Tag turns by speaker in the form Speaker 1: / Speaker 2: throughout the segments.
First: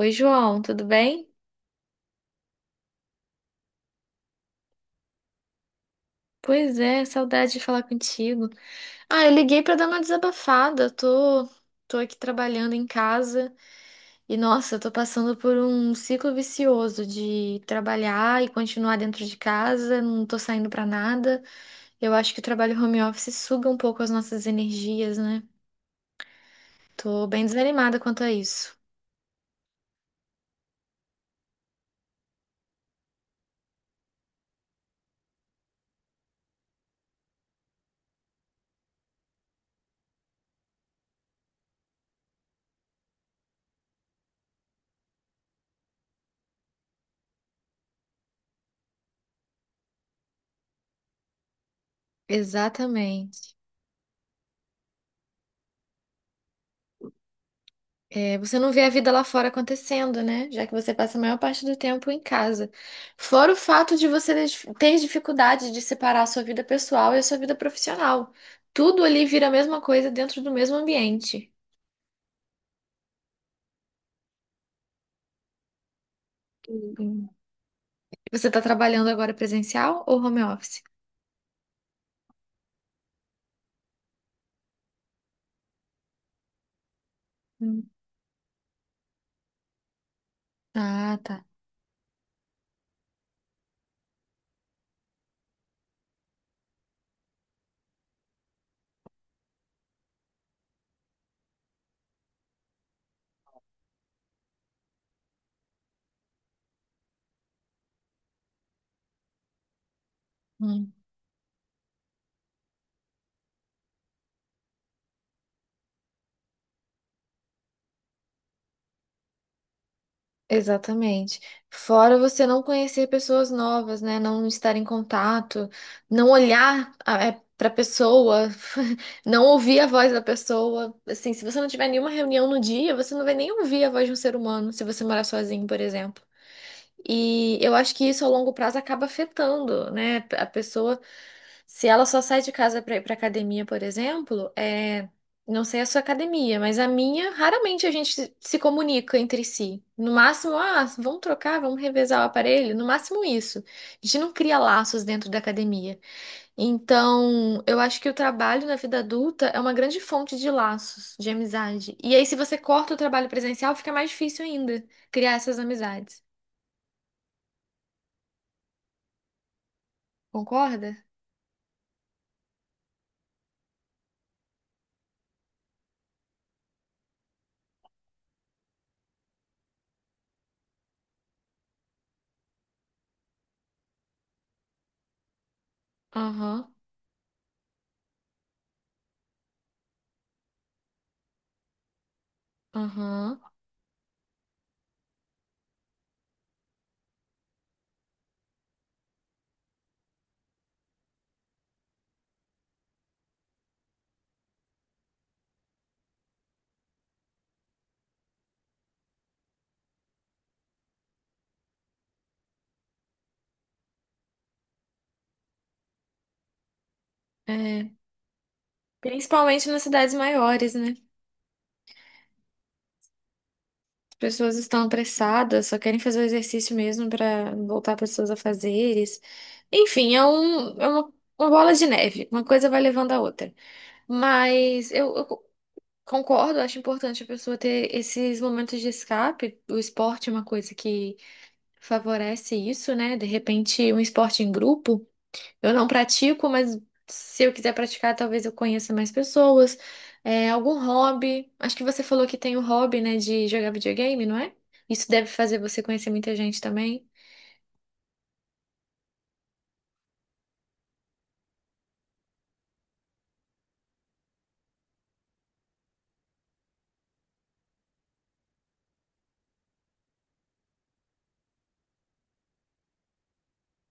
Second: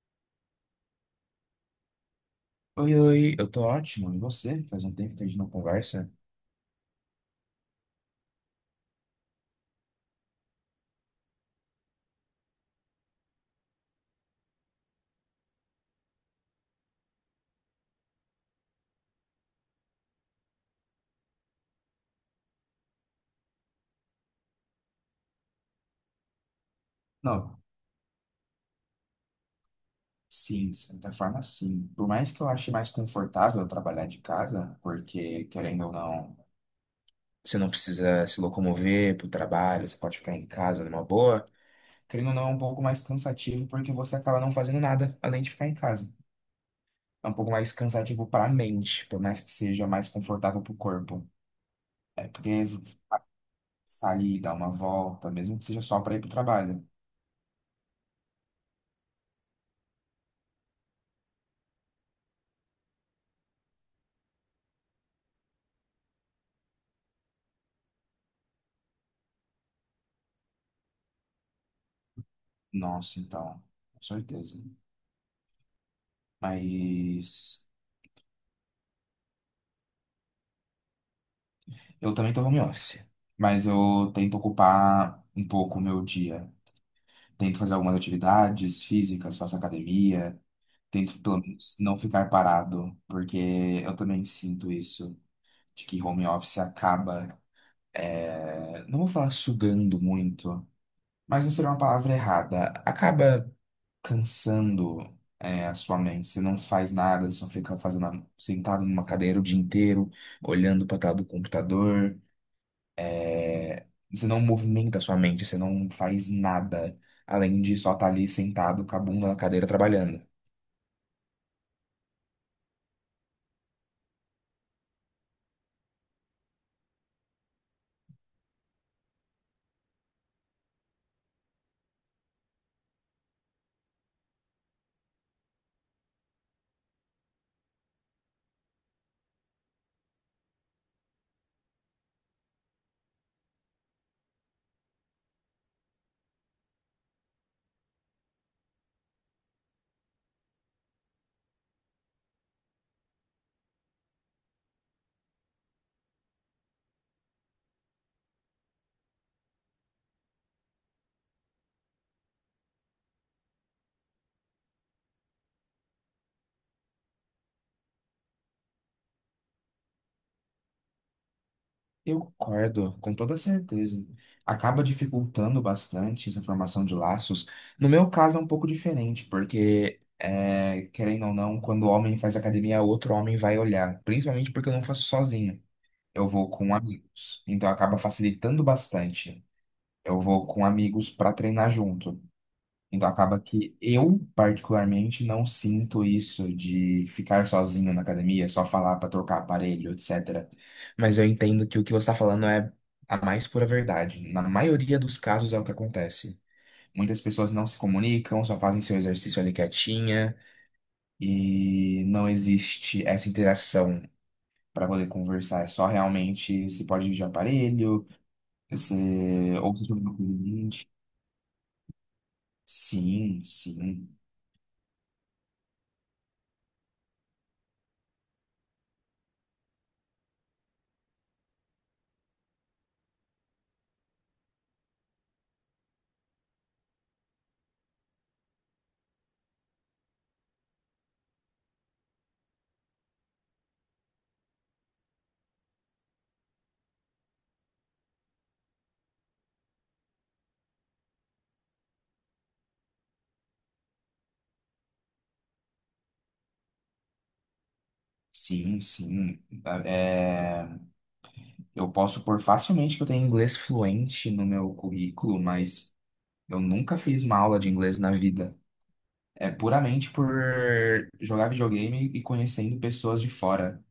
Speaker 1: Oi, João, tudo bem?
Speaker 2: Oi, oi, eu tô ótimo. E você? Faz um tempo que a gente não conversa?
Speaker 1: Pois é, saudade de falar contigo. Ah, eu liguei pra dar uma desabafada. Tô aqui trabalhando em casa e, nossa, eu tô passando por um ciclo vicioso de trabalhar e continuar dentro de casa, não tô saindo pra nada. Eu acho que o trabalho home office suga um pouco as nossas energias, né? Tô bem
Speaker 2: Não,
Speaker 1: desanimada quanto a isso.
Speaker 2: sim, de certa forma, sim. Por mais que eu ache mais confortável trabalhar de casa, porque, querendo ou não, você não precisa se locomover pro trabalho, você pode ficar em casa numa boa. Querendo ou não, é um pouco mais cansativo, porque você acaba não fazendo nada além de ficar em casa. É um pouco mais cansativo para a mente, por mais que seja mais confortável para o corpo. É porque
Speaker 1: Exatamente.
Speaker 2: sair, dar uma volta, mesmo que seja só para ir para o trabalho.
Speaker 1: É, você não vê a vida lá fora acontecendo, né? Já que você passa a maior parte do tempo em casa. Fora o fato de você ter dificuldade de separar a sua vida pessoal e a sua vida profissional. Tudo ali vira a mesma coisa dentro do mesmo ambiente.
Speaker 2: Nossa, então, com certeza.
Speaker 1: Hum.
Speaker 2: Mas
Speaker 1: Você está trabalhando agora presencial ou home office?
Speaker 2: eu também tô home office, mas eu tento ocupar um pouco o meu dia. Tento fazer
Speaker 1: Hum.
Speaker 2: algumas atividades físicas, faço academia,
Speaker 1: Ah,
Speaker 2: tento pelo
Speaker 1: tá.
Speaker 2: menos não ficar parado, porque eu também sinto isso, de que home office acaba não vou falar sugando muito, mas não seria uma palavra errada. Acaba cansando, a sua mente. Você não faz nada, só fica fazendo, sentado numa cadeira o dia inteiro, olhando
Speaker 1: Hum.
Speaker 2: para tela do computador. É, você não movimenta a sua mente, você não faz nada além de só estar ali sentado com a bunda na cadeira trabalhando.
Speaker 1: Exatamente. Fora você não conhecer pessoas novas, né? Não estar em contato, não olhar para a pessoa, não ouvir a voz da pessoa. Assim, se você não tiver nenhuma reunião no dia, você não vai nem ouvir a voz de um ser humano, se você morar sozinho, por exemplo. E eu acho que isso a longo prazo acaba afetando, né? A pessoa, se ela só sai de casa para ir para academia, por exemplo, é... não sei a sua academia, mas a minha, raramente a gente se comunica entre si. No máximo, ah, vamos trocar, vamos revezar o aparelho, no máximo isso. A gente não cria laços dentro da academia. Então, eu acho que o trabalho na vida adulta é uma grande fonte de laços, de amizade. E aí, se você corta o trabalho presencial, fica mais difícil ainda criar essas amizades. Concorda?
Speaker 2: Eu concordo, com toda certeza. Acaba dificultando bastante essa formação de laços. No meu caso é um pouco diferente, porque, querendo ou não, quando o homem faz academia, outro homem vai olhar. Principalmente porque eu não faço sozinho. Eu vou
Speaker 1: Aham,
Speaker 2: com amigos. Então acaba facilitando bastante. Eu vou com amigos para treinar junto. Então acaba
Speaker 1: aham.
Speaker 2: que eu, particularmente, não sinto isso de ficar sozinho na academia, só falar para trocar aparelho, etc. Mas eu entendo que o que você está falando é a mais pura verdade. Na maioria dos casos é o que acontece. Muitas pessoas não se comunicam, só fazem seu exercício ali quietinha e não existe essa interação para poder conversar. É só realmente se pode ir de
Speaker 1: É.
Speaker 2: aparelho, você
Speaker 1: Principalmente
Speaker 2: ou
Speaker 1: nas
Speaker 2: você tem
Speaker 1: cidades
Speaker 2: um
Speaker 1: maiores,
Speaker 2: cliente.
Speaker 1: né?
Speaker 2: Sim, sim.
Speaker 1: Pessoas estão apressadas, só querem fazer o exercício mesmo para voltar pessoas a fazeres. Enfim, é, um, é uma bola de neve, uma coisa vai levando a outra. Mas eu concordo, acho importante a pessoa ter esses momentos de escape. O esporte é uma coisa que favorece isso, né? De repente, um esporte em grupo. Eu não pratico, mas se eu quiser praticar, talvez eu conheça mais pessoas. É, algum hobby. Acho que você falou que tem o hobby, né, de jogar videogame, não é? Isso deve fazer você conhecer muita gente também.
Speaker 2: Sim, sim. É, eu posso pôr facilmente que eu tenho inglês fluente no meu currículo, mas eu nunca fiz uma aula de inglês na vida. É puramente por jogar videogame e conhecendo pessoas de fora.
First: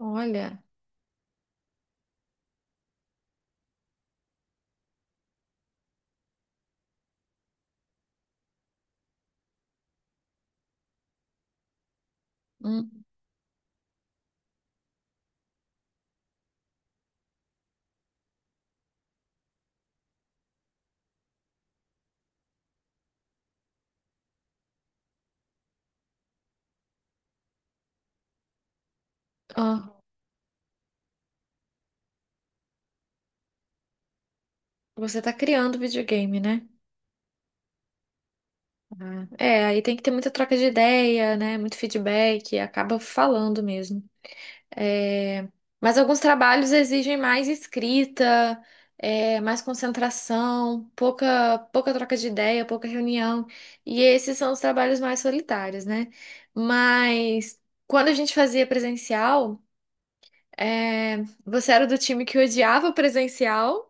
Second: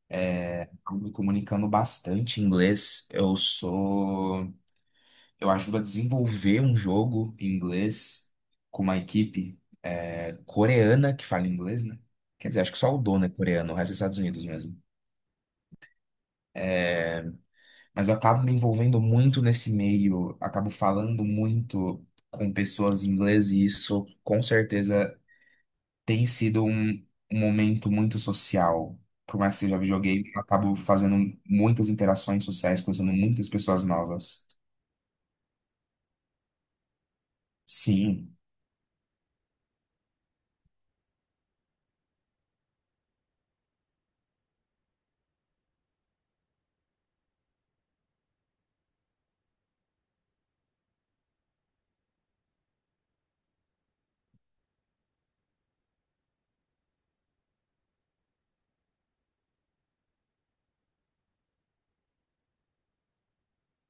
Speaker 1: Olha,
Speaker 2: Eu me comunicando bastante em inglês. Eu sou. Eu ajudo a desenvolver um jogo em inglês com uma equipe coreana que fala inglês, né? Quer dizer, acho que só o
Speaker 1: hum,
Speaker 2: dono é coreano, o resto é Estados Unidos mesmo. Mas eu acabo me envolvendo muito nesse meio, acabo falando muito com pessoas em inglês e isso com certeza tem sido um momento muito social. Por mais que
Speaker 1: ó,
Speaker 2: seja videogame, eu acabo fazendo muitas interações sociais, conhecendo muitas pessoas novas.
Speaker 1: você tá criando videogame, né?
Speaker 2: Sim.
Speaker 1: Ah, é, aí tem que ter muita troca de ideia, né? Muito feedback, acaba falando mesmo. É, mas alguns trabalhos exigem mais escrita, mais concentração, pouca troca de ideia, pouca reunião. E esses são os trabalhos mais solitários, né? Mas quando a gente fazia presencial, é, você era do time que odiava o presencial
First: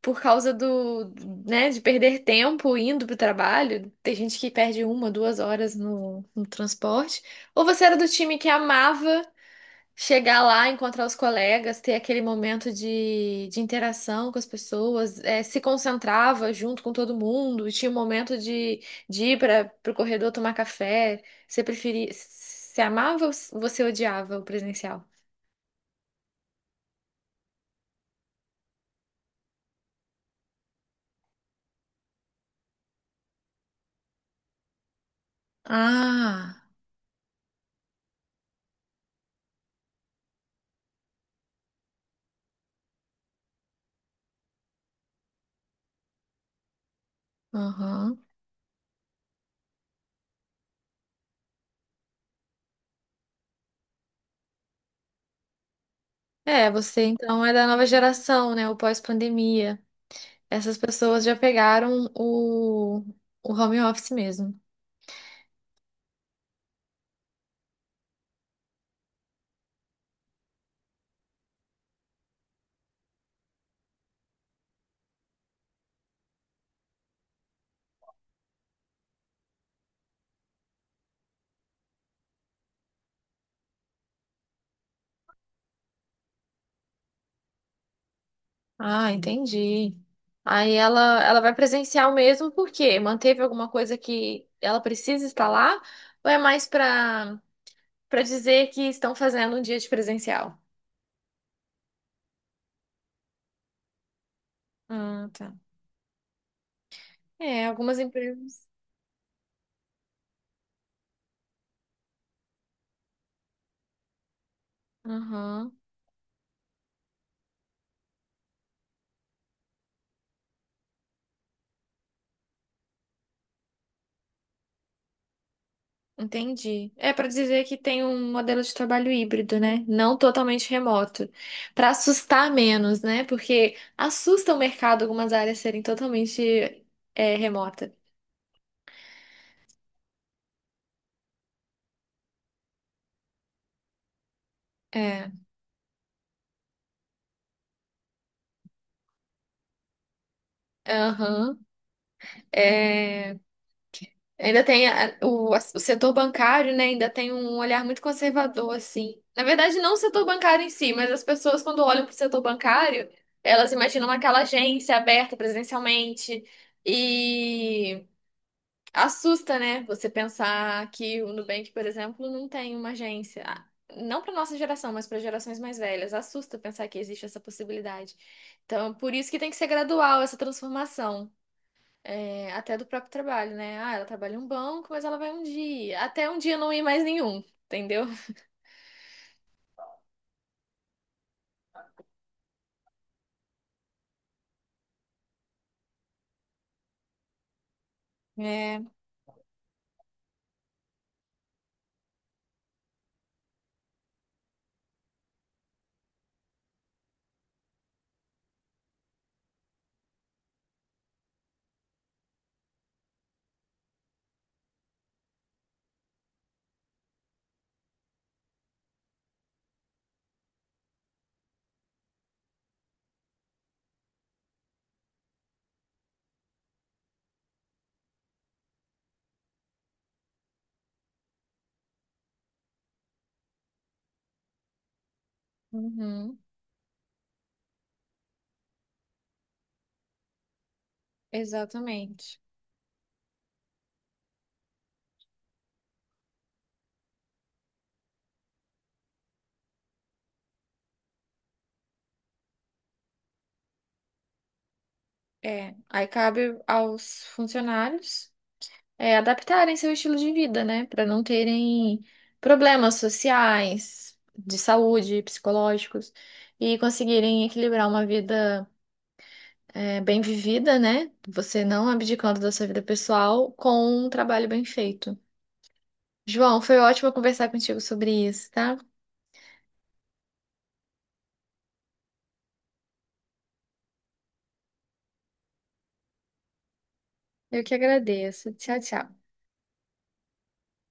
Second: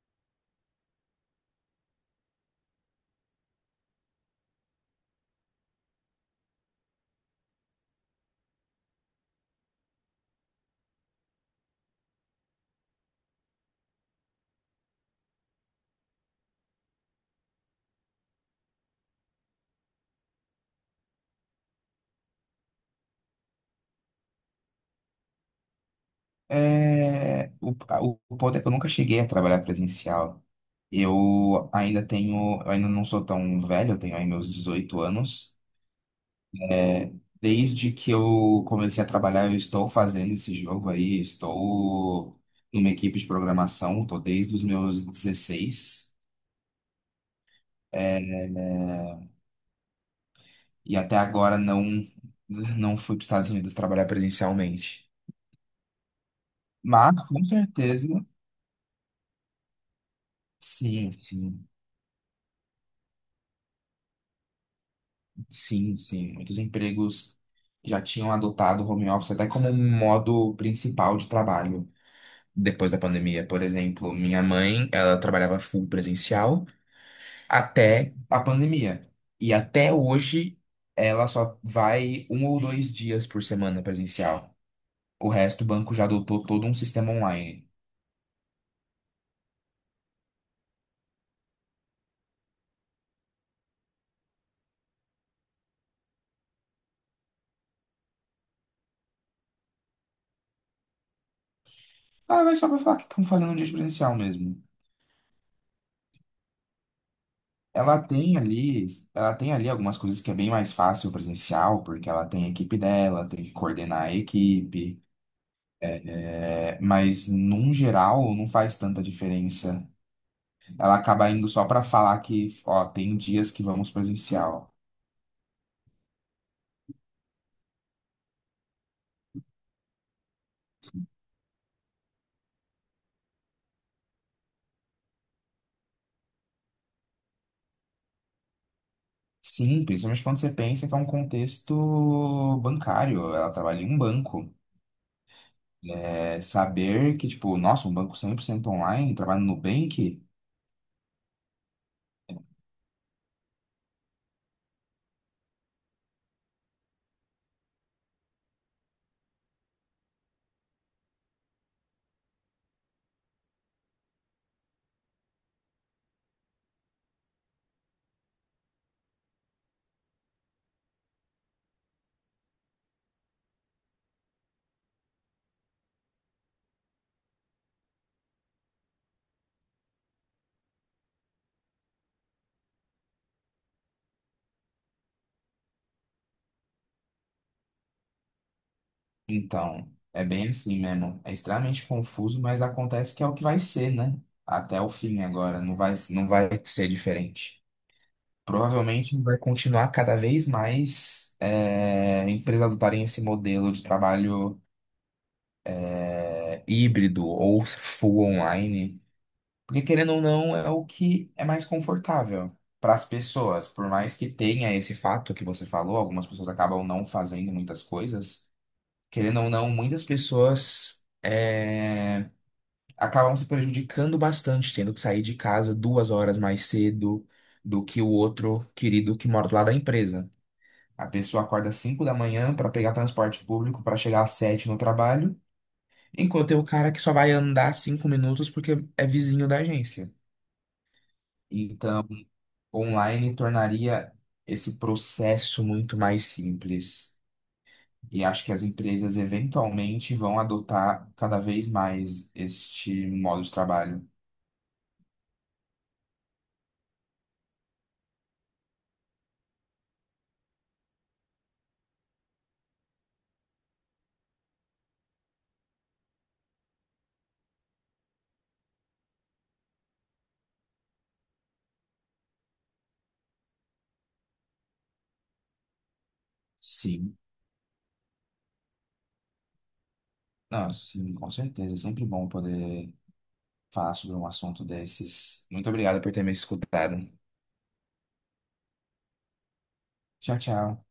Speaker 1: por causa do, né, de perder tempo indo para o trabalho. Tem gente que perde uma, duas horas no transporte. Ou você era do time que amava. Chegar lá, encontrar os colegas, ter aquele momento de interação com as pessoas, se concentrava junto com todo mundo, e tinha um momento de ir para o corredor tomar café. Você preferia, você amava ou você odiava o presencial?
Speaker 2: O ponto é que eu nunca cheguei a trabalhar presencial. Eu ainda não sou tão velho, eu tenho aí meus 18 anos.
Speaker 1: Ah,
Speaker 2: Desde que eu comecei a trabalhar, eu estou fazendo esse jogo aí, estou numa equipe de programação, estou desde os meus 16.
Speaker 1: aham.
Speaker 2: eh, e até agora não fui para os Estados Unidos trabalhar presencialmente.
Speaker 1: É, você
Speaker 2: Mas,
Speaker 1: então
Speaker 2: com
Speaker 1: é da nova
Speaker 2: certeza,
Speaker 1: geração, né? O pós-pandemia. Essas
Speaker 2: sim,
Speaker 1: pessoas já
Speaker 2: sim,
Speaker 1: pegaram o home office mesmo.
Speaker 2: sim, sim. Muitos empregos já tinham adotado o home office até como um modo principal de trabalho depois da pandemia. Por exemplo, minha mãe, ela trabalhava full presencial até a pandemia. E até hoje, ela só vai um ou dois dias por semana presencial. O resto, o banco já adotou todo um sistema online.
Speaker 1: Ah, entendi. Aí ela vai presencial mesmo, por quê? Manteve alguma coisa que ela precisa estar lá? Ou é mais para para dizer que estão fazendo um dia de presencial?
Speaker 2: Ah, mas só pra falar que estão fazendo um dia de presencial mesmo.
Speaker 1: Ah, tá. É, algumas
Speaker 2: Ela tem
Speaker 1: empresas.
Speaker 2: ali, ela tem ali algumas coisas que é bem mais fácil presencial, porque ela tem a equipe dela, tem que coordenar a equipe.
Speaker 1: Aham,
Speaker 2: É, mas num geral não faz tanta diferença. Ela acaba indo só pra falar que, ó, tem dias que vamos presencial.
Speaker 1: entendi. É para dizer que tem um modelo de trabalho híbrido, né? Não totalmente remoto. Para assustar menos, né? Porque assusta o mercado algumas áreas serem totalmente remota.
Speaker 2: Sim, principalmente quando você pensa que é um contexto bancário, ela trabalha em um banco.
Speaker 1: É.
Speaker 2: É, saber que, tipo, nossa, um banco 100% online, trabalha no Nubank,
Speaker 1: Aham. É, ainda tem o setor bancário, né? Ainda tem um olhar muito conservador, assim. Na verdade, não o setor bancário em si, mas as pessoas, quando olham para o setor bancário, elas imaginam aquela agência aberta presencialmente. E assusta, né? Você pensar que o Nubank, por exemplo, não tem uma agência. Ah, não para nossa geração, mas para gerações mais velhas. Assusta pensar que existe essa possibilidade. Então, por isso que tem que ser gradual essa transformação. É, até do próprio trabalho, né? Ah, ela trabalha em um banco, mas ela vai um dia. Até um dia não ir mais nenhum, entendeu?
Speaker 2: então, é bem assim mesmo. É extremamente confuso, mas acontece que é o que vai ser, né? Até o fim agora, não vai ser diferente.
Speaker 1: É,
Speaker 2: Provavelmente vai continuar cada vez mais empresas adotarem esse modelo de trabalho híbrido ou full online. Porque querendo ou não, é o que é mais confortável para as pessoas. Por mais que tenha esse fato que você falou, algumas pessoas acabam não fazendo muitas coisas. Querendo ou não, muitas pessoas acabam se prejudicando bastante, tendo que sair de casa 2 horas mais cedo do que o outro querido que mora lá da empresa. A pessoa acorda às 5 da manhã para pegar transporte público para chegar às 7 no trabalho,
Speaker 1: uhum,
Speaker 2: enquanto tem o cara que só vai andar 5 minutos porque é vizinho da agência. Então,
Speaker 1: exatamente.
Speaker 2: online tornaria esse processo muito mais simples. E acho que as empresas eventualmente vão adotar cada vez mais este modo de trabalho.
Speaker 1: Aí cabe aos funcionários adaptarem seu estilo de vida, né? Para não terem problemas sociais, de saúde, psicológicos, e conseguirem equilibrar uma vida bem vivida, né? Você não abdicando da sua vida pessoal com um trabalho bem feito. João, foi ótimo
Speaker 2: Sim,
Speaker 1: conversar contigo sobre isso, tá?
Speaker 2: não, sim, com certeza. É sempre bom poder falar sobre um assunto desses. Muito obrigado por ter me escutado.
Speaker 1: Eu que agradeço. Tchau, tchau.
Speaker 2: Tchau, tchau.